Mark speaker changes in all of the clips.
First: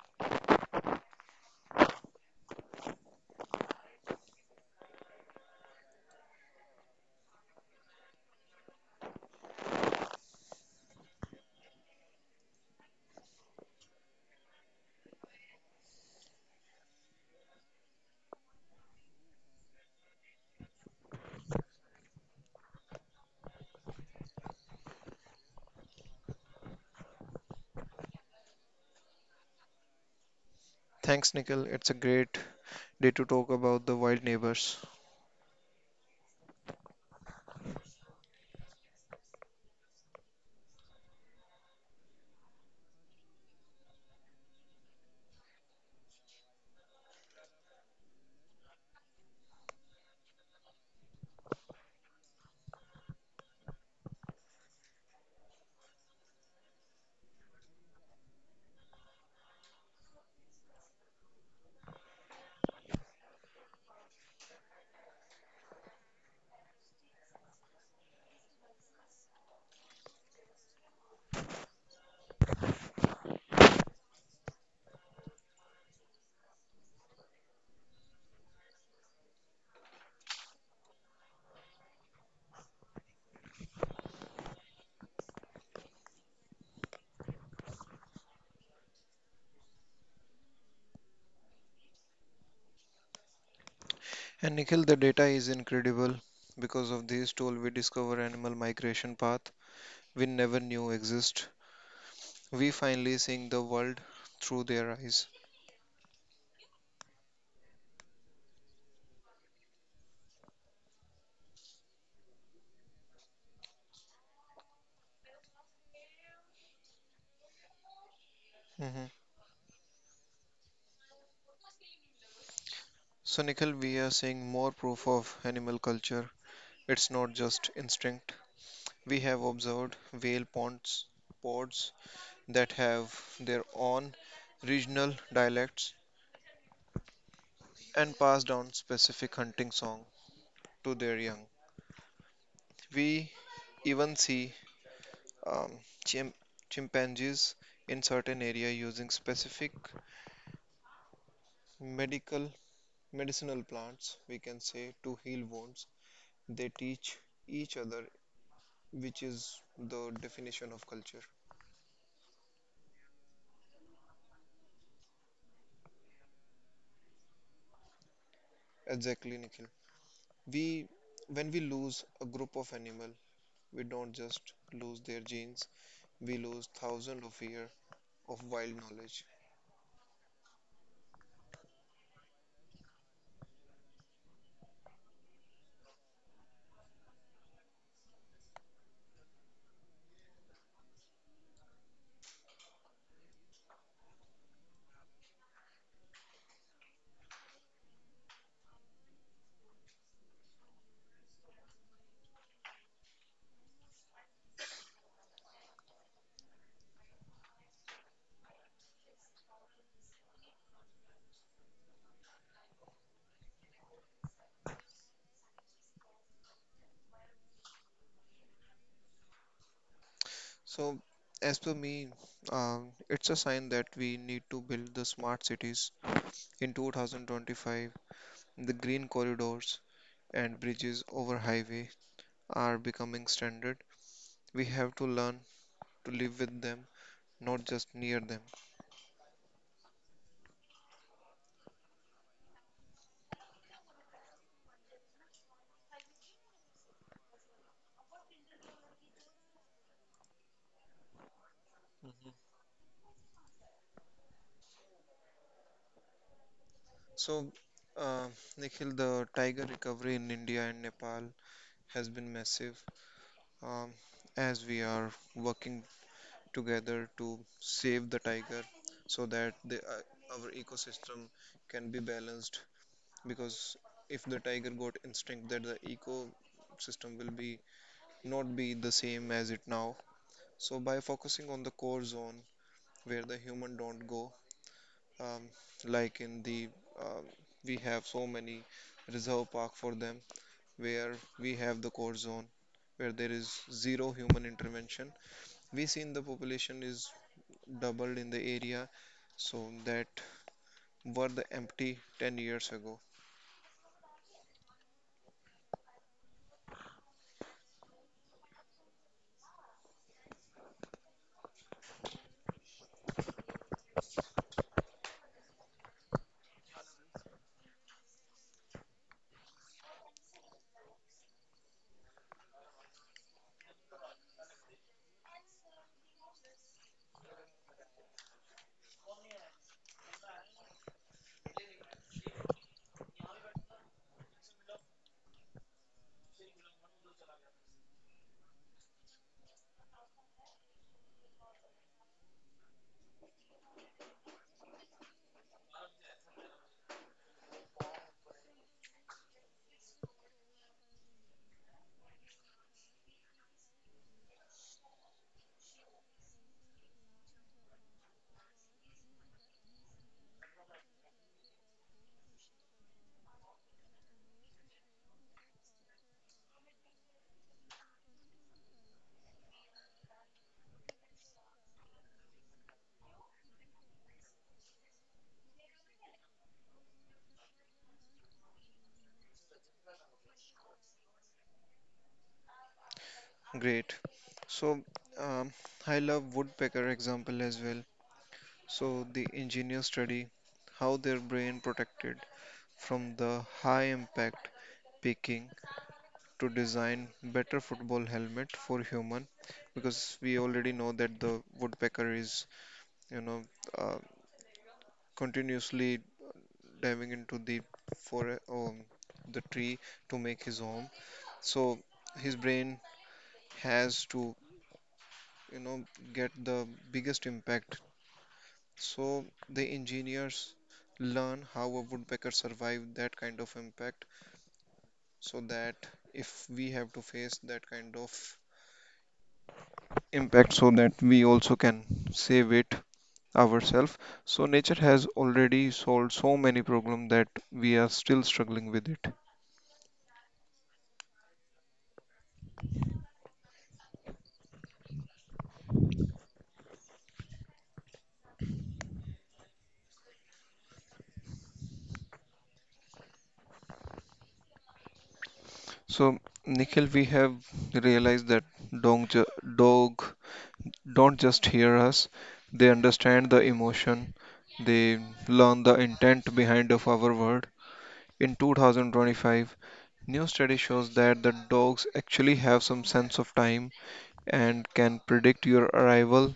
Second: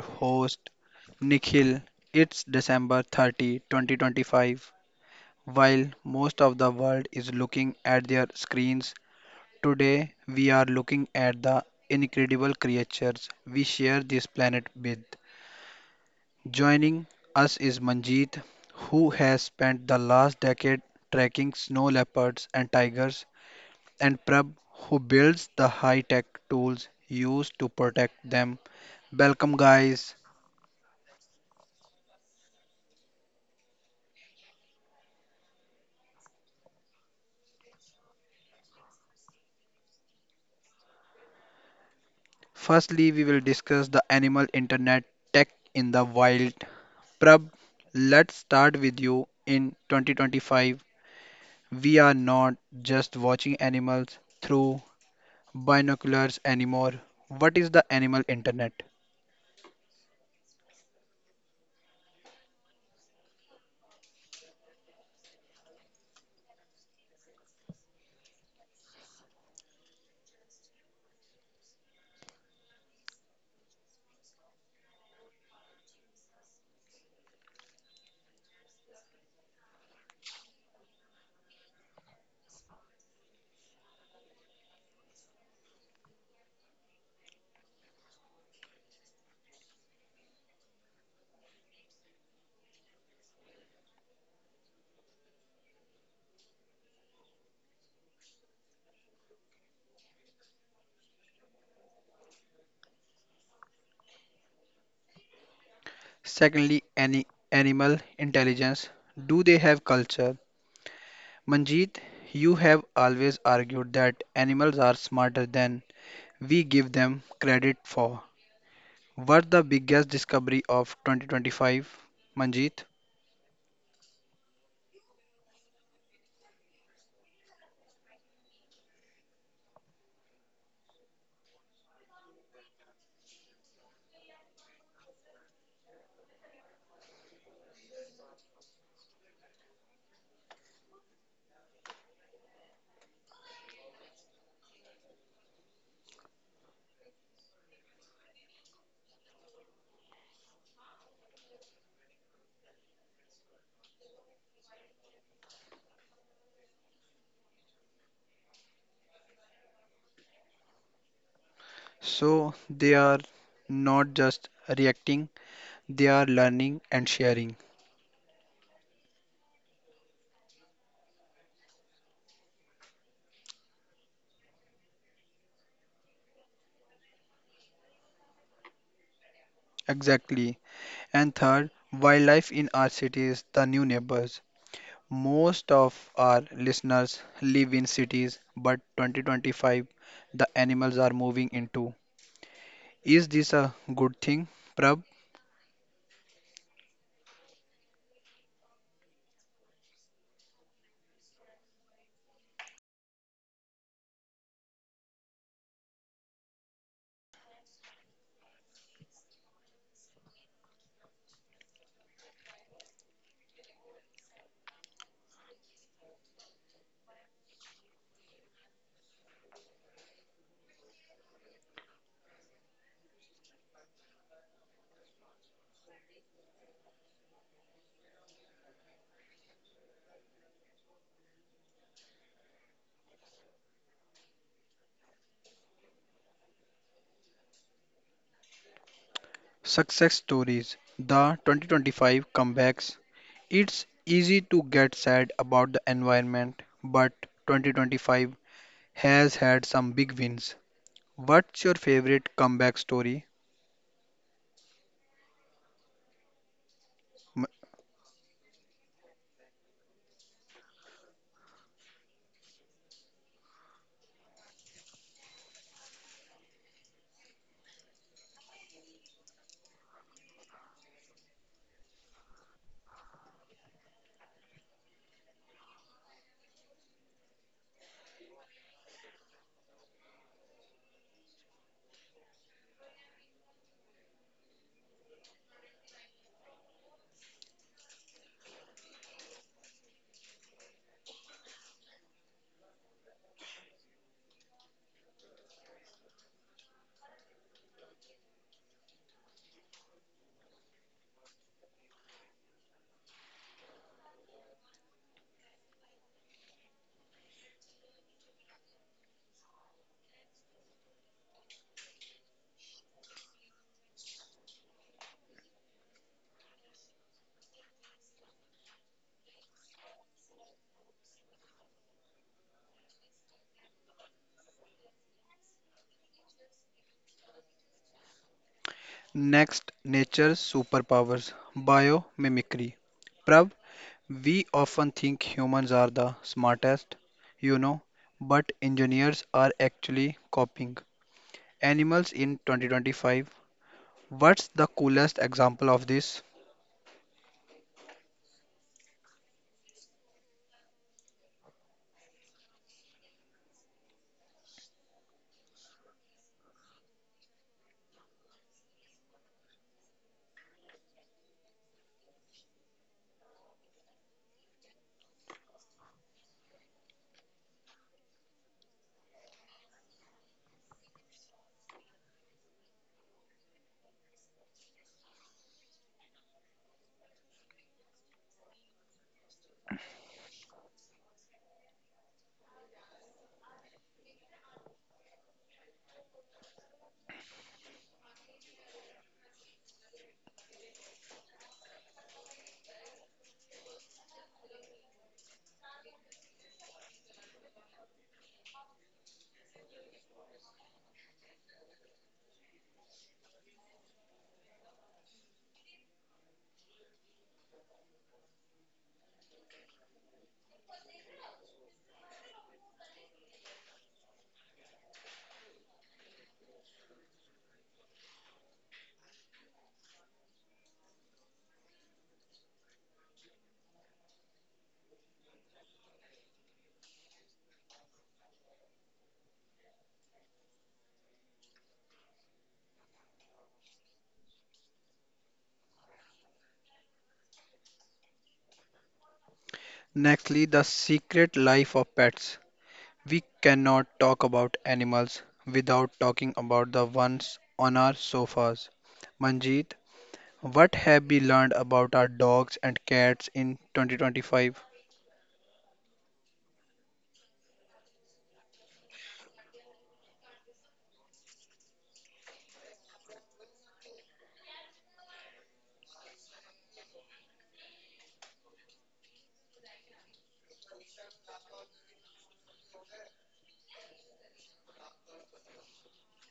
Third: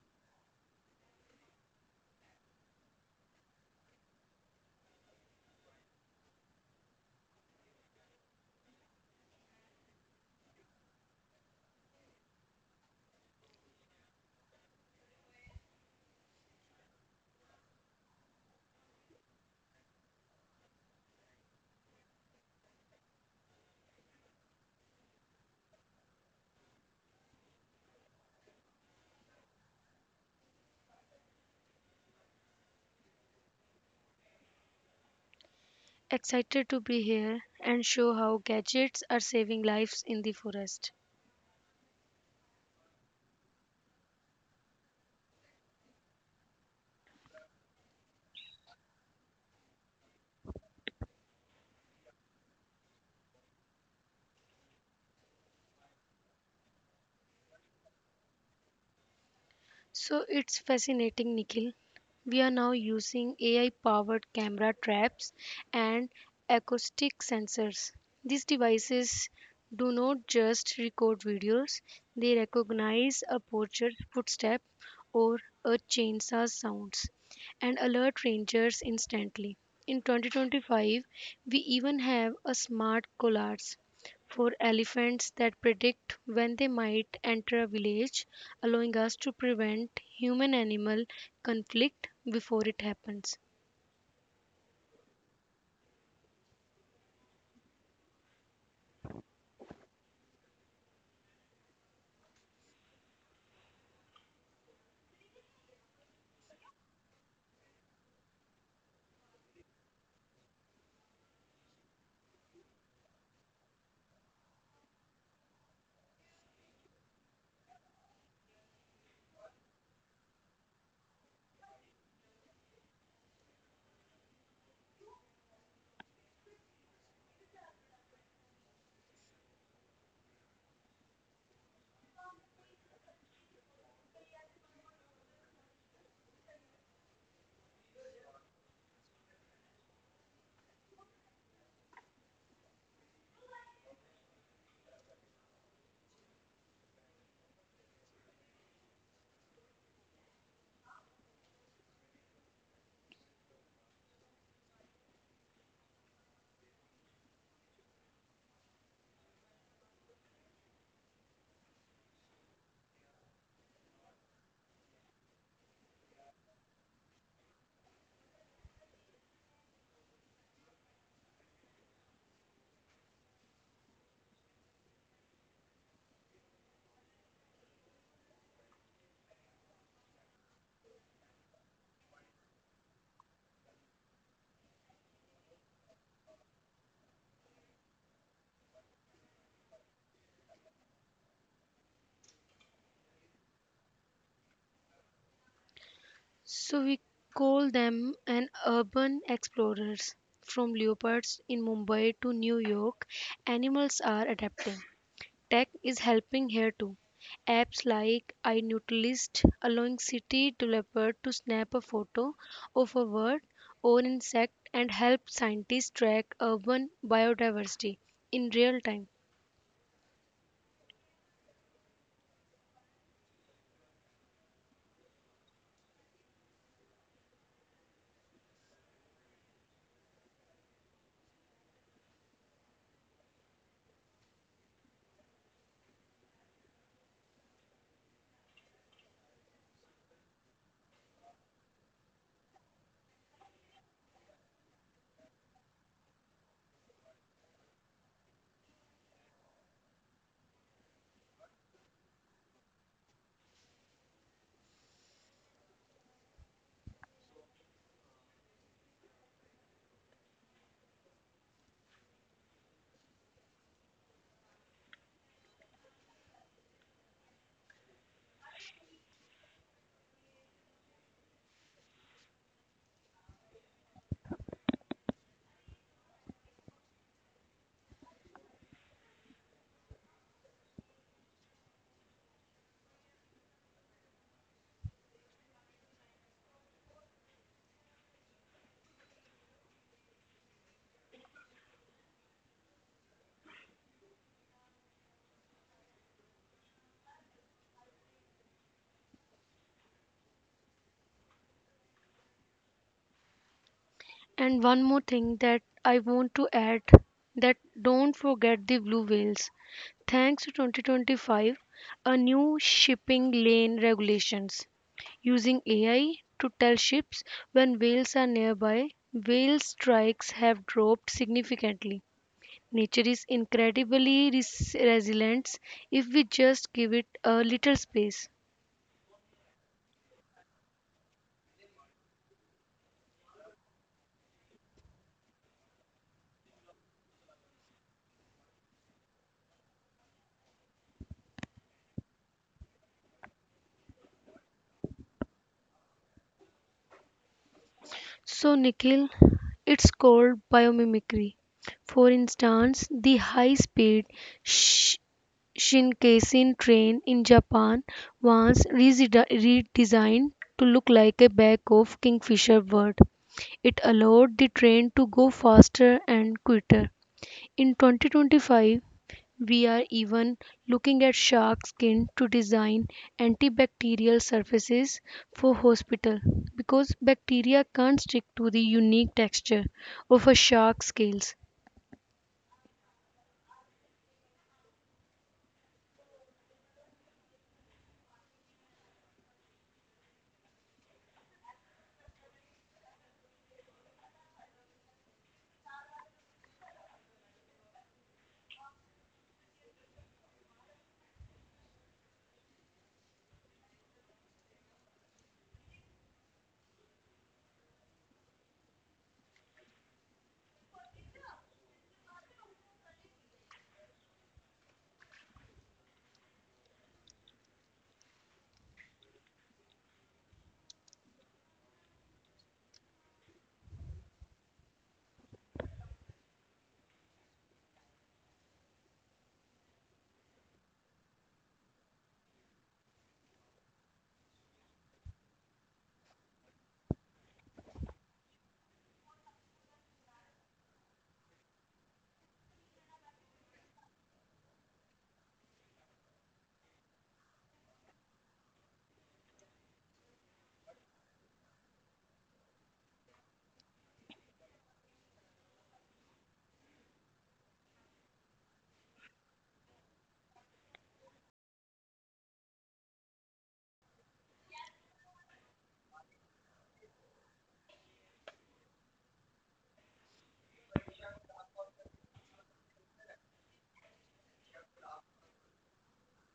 Speaker 1: host, Nikhil. It's December 30, 2025. While most of the world is looking at their screens, today we are looking at the incredible creatures we share this planet with. Joining us is Manjeet, who has spent the last decade tracking snow leopards and tigers, and Prab, who builds the high tech tools used to protect them. Welcome, guys.
Speaker 2: Thanks, Nikhil. It's a great day to talk about the wild neighbors.
Speaker 3: Excited to be here and show how gadgets are saving lives in the forest.
Speaker 1: Firstly, we will discuss the animal internet tech in the wild. Prab, let's start with you. In 2025, we are not just watching animals through binoculars anymore. What is the animal internet?
Speaker 3: So it's fascinating, Nikhil. We are now using AI powered camera traps and acoustic sensors. These devices do not just record videos, they recognize a poacher's footstep or a chainsaw sounds and alert rangers instantly. In 2025, we even have a smart collars for elephants that predict when they might enter a village, allowing us to prevent human animal conflict before it happens.
Speaker 2: And Nikhil, the data is incredible. Because of this tool, we discover animal migration path we never knew exist. We finally seeing the world through their eyes.
Speaker 1: Secondly, any animal intelligence. Do they have culture? Manjeet, you have always argued that animals are smarter than we give them credit for.
Speaker 2: Mhm.
Speaker 1: What the biggest discovery of 2025, Manjeet?
Speaker 2: So, Nikhil, we are seeing more proof of animal culture. It's not just instinct. We have observed whale ponds, pods that have their own regional dialects and pass down specific hunting song to their young. We even see um, chim- chimpanzees in certain area using specific medical medicinal plants we can say to heal wounds they teach each other which is the definition of culture.
Speaker 1: So they are not just reacting, they are learning and sharing.
Speaker 2: Exactly, Nikhil. We when we lose a group of animal, we don't just lose their genes, we lose thousands of years of wild knowledge.
Speaker 1: Exactly. And third, wildlife in our cities, the new neighbors. Most of our listeners live in cities, but 2025, the animals are moving into. Is this a good thing, Prab?
Speaker 3: So we call them an urban explorers. From leopards in Mumbai to New York, animals are adapting. Tech is helping here too. Apps like iNutilist allowing city developers to snap a photo of a bird or insect and help scientists track urban biodiversity in real time.
Speaker 2: So as per me, it's a sign that we need to build the smart cities. In 2025, the green corridors and bridges over highway are becoming standard. We have to learn to live with them, not just near them.
Speaker 1: Success stories. The 2025 comebacks. It's easy to get sad about the environment, but 2025 has had some big wins. What's your favorite comeback story?
Speaker 2: So,
Speaker 1: M-
Speaker 2: uh, Nikhil, the tiger recovery in India and Nepal has been massive. Um, as we are working together to save the tiger, so that our ecosystem can be balanced. Because if the tiger got extinct, that the ecosystem will be not be the same as it now. So by focusing on the core zone where the human don't go, um, like in the um, we have so many reserve park for them where we have the core zone where there is zero human intervention. We seen the population is doubled in the area, so that were the empty 10 years ago.
Speaker 3: And one more thing that I want to add, that don't forget the blue whales. Thanks to 2025, a new shipping lane regulations using AI to tell ships when whales are nearby, whale strikes have dropped significantly. Nature is incredibly resilient if we just give it a little space.
Speaker 1: Next, nature's superpowers, biomimicry. Prav, we often think humans are the smartest, you know, but engineers are actually copying animals in 2025. What's the coolest example of this?
Speaker 3: So, Nikhil, it's called biomimicry. For instance, the high speed Sh- Shinkansen train in Japan was redesigned to look like a bag of kingfisher bird. It allowed the train to go faster and quicker. In 2025, we are even looking at shark skin to design antibacterial surfaces for hospital because bacteria can't stick to the unique texture of a shark's scales.
Speaker 2: Great. So um, I love woodpecker example as well. So the engineers study how their brain protected from the high impact picking to design better football helmet for human, because we already know that the woodpecker is, you know uh, continuously diving into for um, the tree to make his home, so his brain has to, you know get the biggest impact. So the engineers learn how a woodpecker survived that kind of impact, so that if we have to face that kind of impact, so that we also can save it ourselves. So nature has already solved so many problems that we are still struggling with it.
Speaker 1: Nextly, the secret life of pets. We cannot talk about animals without talking about the ones on our sofas. Manjeet, what have we learned about our dogs and cats in 2025?
Speaker 2: So Nikhil, we have realized that dog, ju- dog don't just hear us, they understand the emotion, they learn the intent behind of our word. In 2025, new study shows that the dogs actually have some sense of time and can predict your arrival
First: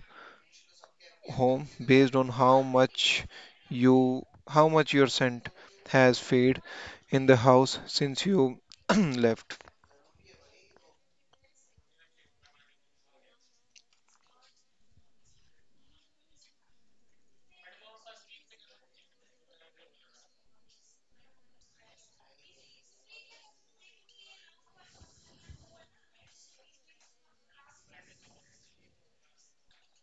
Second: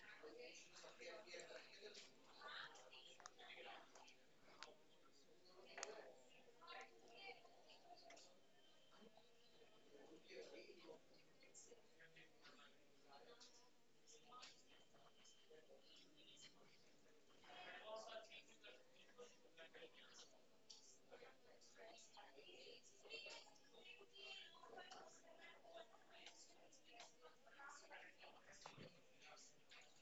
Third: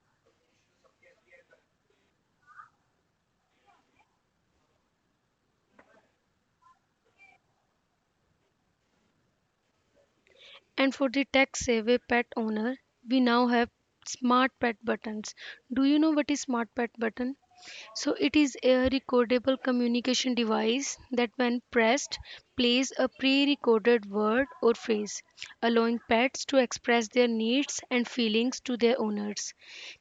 Speaker 2: home based on how much you how much your scent has faded in the house since you left.
Speaker 3: And for the tech savvy pet owner, we now have smart pet buttons. Do you know what is smart pet button? So it is a recordable communication device that when pressed plays a pre-recorded word or phrase, allowing pets to express their needs and feelings to their owners.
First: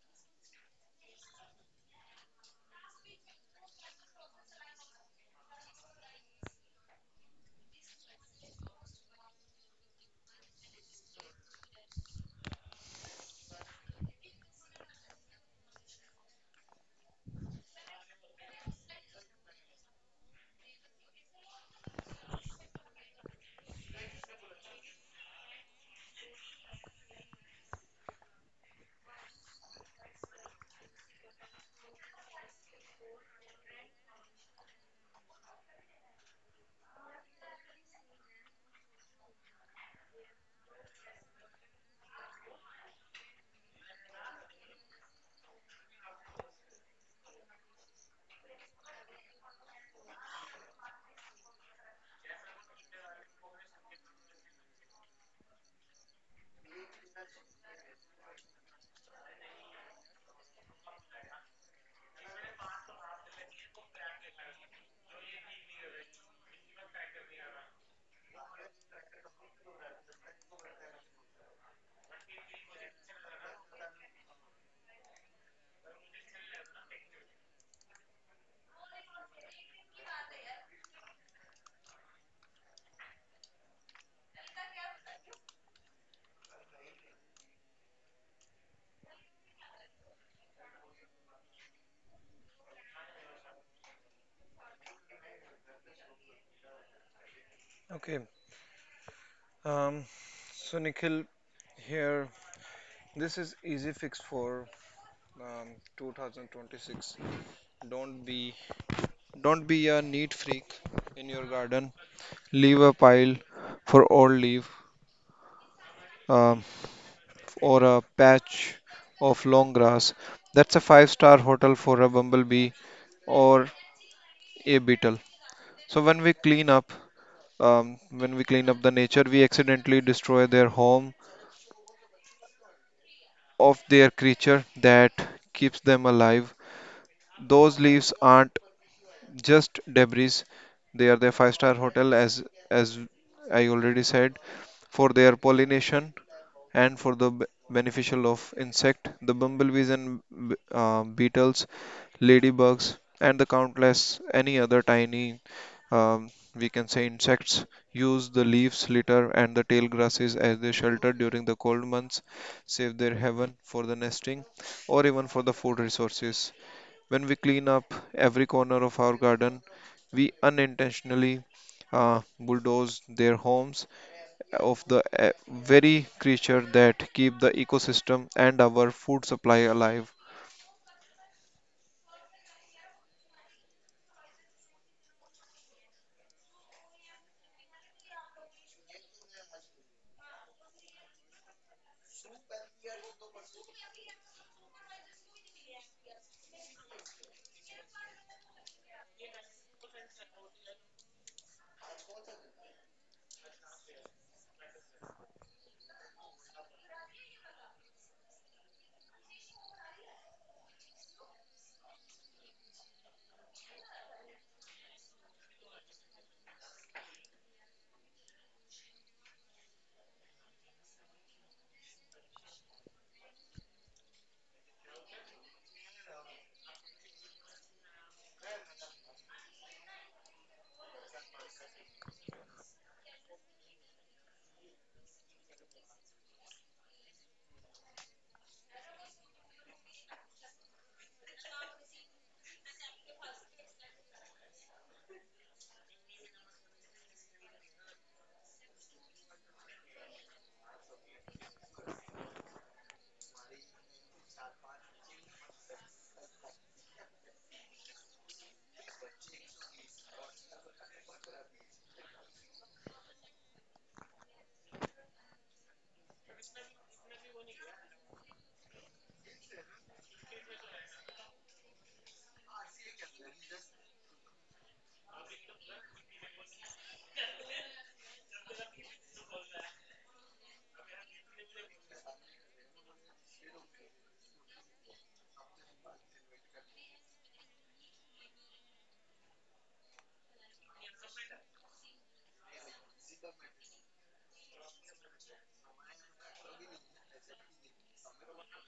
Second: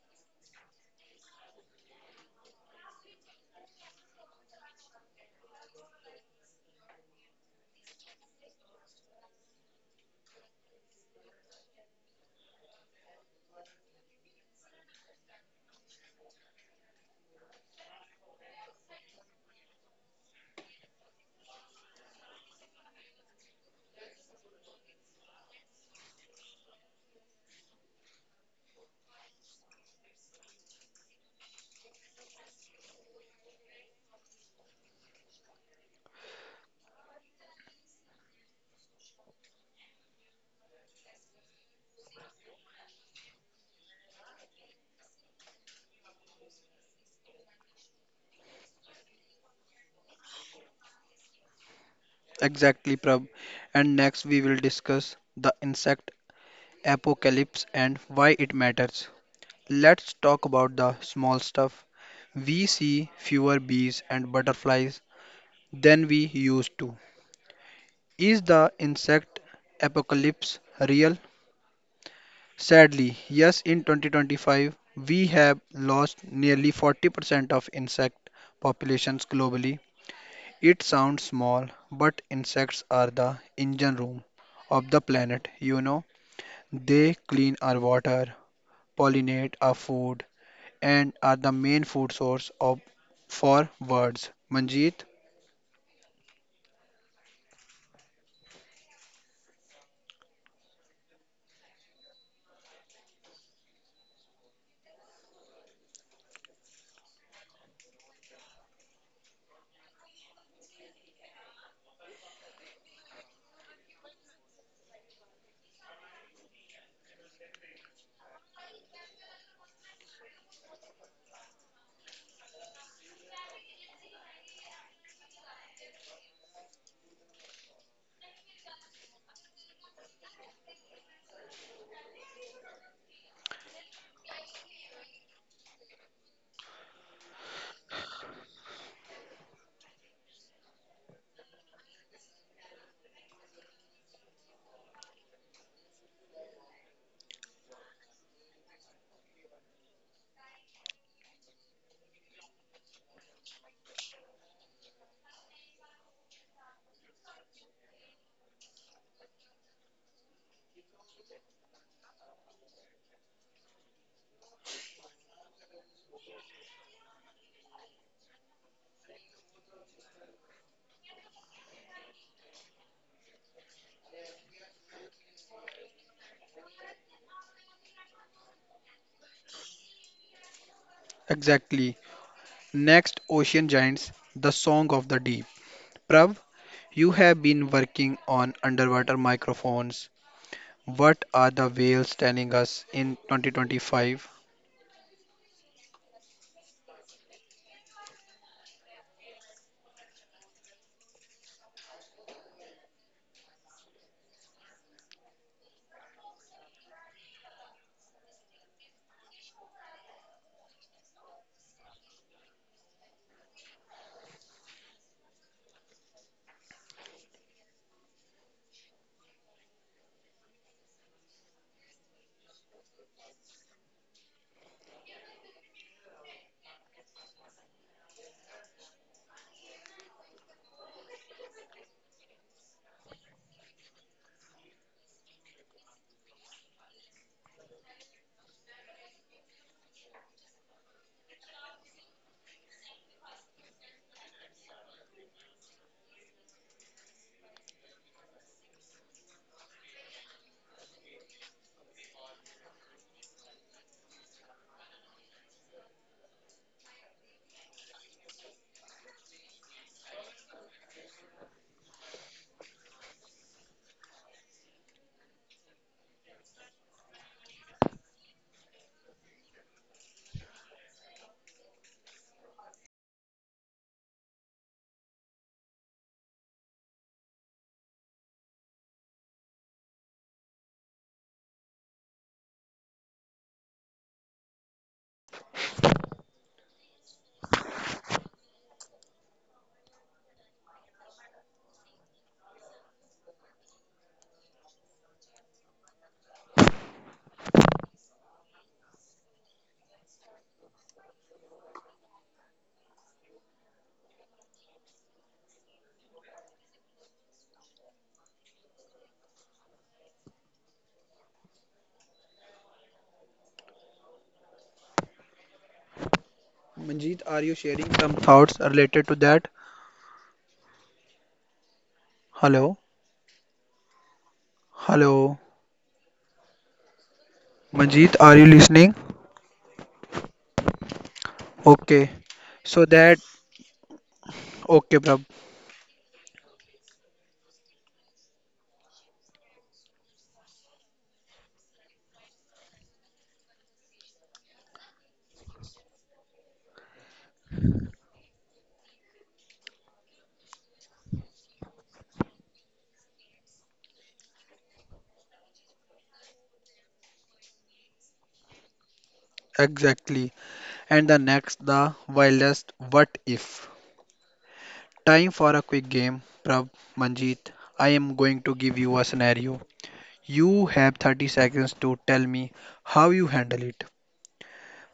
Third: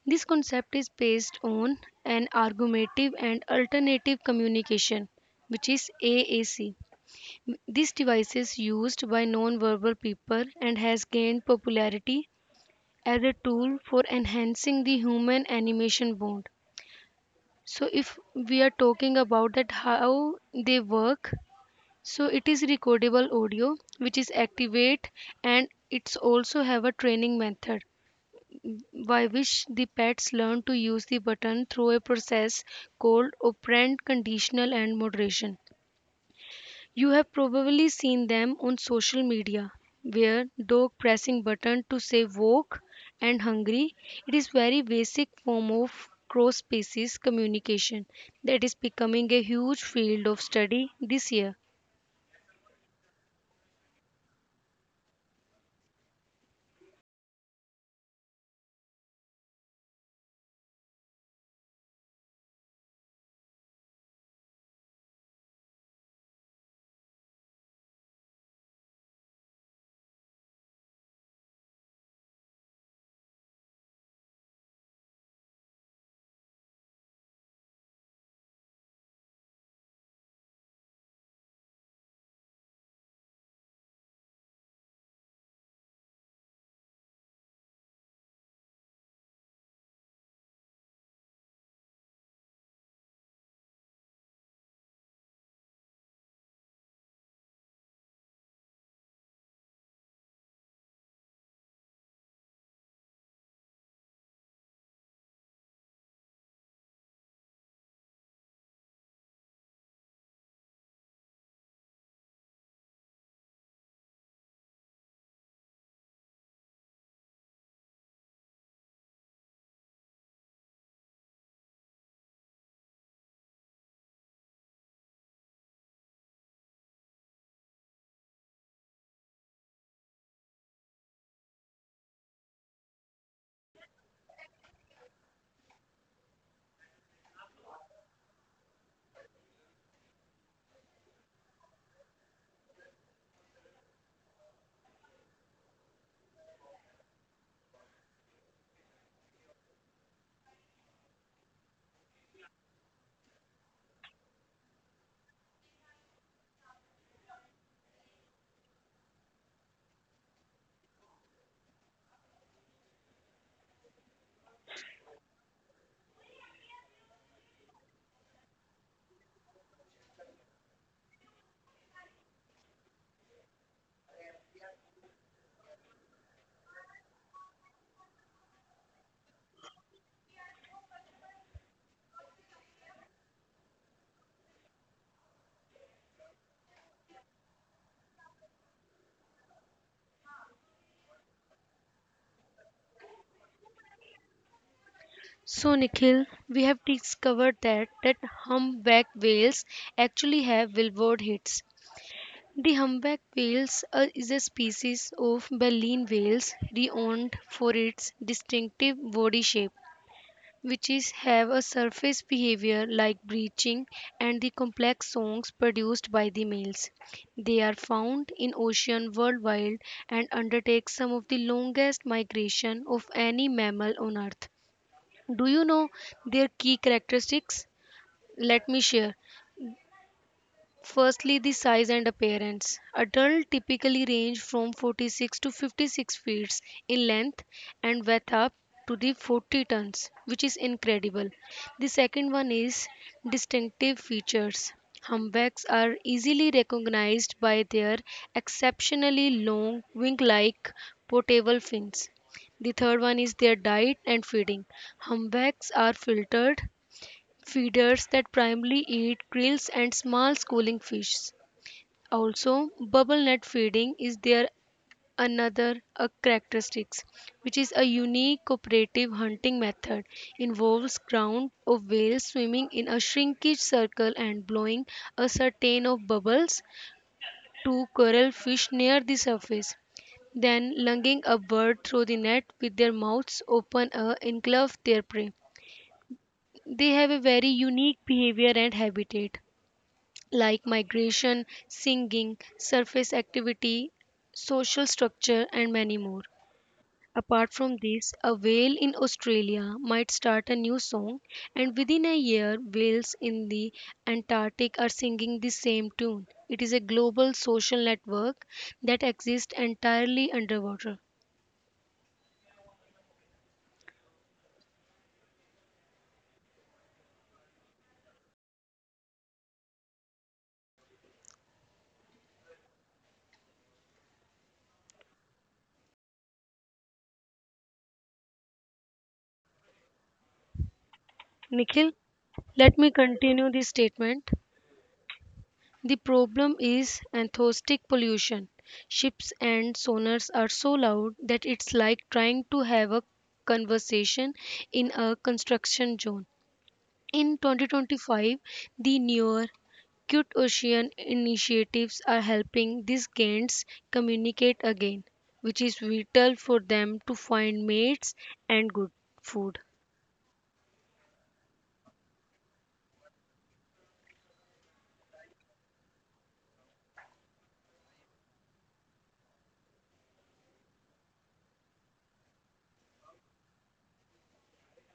Speaker 3: This concept is based on an argumentative and alternative communication, which is AAC. This device is used by non-verbal people and has gained popularity as a tool for enhancing the human animation bond. So if we are talking about that how they work, so it is recordable audio which is activate, and it's also have a training method by which the pets learn to use the button through a process called operant conditional and moderation. You have probably seen them on social media, where dog pressing button to say woke and hungry. It is very basic form of cross species communication that is becoming a huge field of study this year.
Speaker 1: Exactly, Prab. And next, we will discuss the insect apocalypse and why it matters. Let's talk about the small stuff. We see fewer bees and butterflies than we used to. Is the insect apocalypse real? Sadly, yes, in 2025, we have lost nearly 40% of insect populations globally. It sounds small, but insects are the engine room of the planet, you know. They clean our water, pollinate our food, and are the main food source of for birds. Manjeet,
Speaker 2: Okay. Um, so Nikhil, here this is easy fix for um, 2026. Don't be don't be a neat freak in your garden. Leave a pile for all leaf, um, or a patch of long grass. That's a five-star hotel for a bumblebee or a beetle. So when we clean up, when we clean up the nature, we accidentally destroy their home of their creature that keeps them alive. Those leaves aren't just debris; they are their five-star hotel, as I already said, for their pollination and for the beneficial of insect, the bumblebees and beetles, ladybugs, and the countless any other tiny, we can say insects use the leaves, litter, and the tail grasses as their shelter during the cold months, save their haven for the nesting, or even for the food resources. When we clean up every corner of our garden, we unintentionally bulldoze their homes of the very creature that keep the ecosystem and our food supply alive.
Speaker 1: exactly. Next, Ocean Giants, The Song of the Deep. Prav, you have been working on underwater microphones. What are the whales telling us in 2025?
Speaker 3: So Nikhil, we have discovered that humpback whales actually have billboard hits. The humpback whales is a species of baleen whales renowned for its distinctive body shape, which is have a surface behavior like breaching and the complex songs produced by the males. They are found in ocean worldwide and undertake some of the longest migration of any mammal on earth. Do you know their key characteristics? Let me share. Firstly, the size and appearance. Adults typically range from 46 to 56 feet in length and weigh up to the 40 tons, which is incredible. The second one is distinctive features. Humpbacks are easily recognized by their exceptionally long wing-like portable fins. The third one is their diet and feeding. Humpbacks are filtered feeders that primarily eat krills and small schooling fish. Also, bubble net feeding is their another a characteristics, which is a unique cooperative hunting method, involves ground of whales swimming in a shrinkage circle and blowing a certain of bubbles to coral fish near the surface, then lunging a bird through the net with their mouths open and engulf their prey. They have a very unique behavior and habitat, like migration, singing, surface activity, social structure, and many more. Apart from this, a whale in Australia might start a new song, and within a year, whales in the Antarctic are singing the same tune. It is a global social network that exists entirely underwater.
Speaker 1: Manjeet, are you sharing some thoughts related to that? Hello? Hello? Manjeet, are you listening?
Speaker 3: Nikhil,
Speaker 1: Okay.
Speaker 3: let
Speaker 1: So
Speaker 3: me
Speaker 1: that,
Speaker 3: continue this statement.
Speaker 1: okay, Prab,
Speaker 3: The problem is acoustic pollution. Ships and sonars are so loud that it's like trying to have a conversation in a construction zone. In 2025, the newer Cute Ocean initiatives are helping these gants communicate again, which is vital for them to find mates and good food.
Speaker 1: exactly. And the next, the wildest what if. Time for a quick game, Prab, Manjeet. I am going to give you a scenario. You have 30 seconds to tell me how you handle it.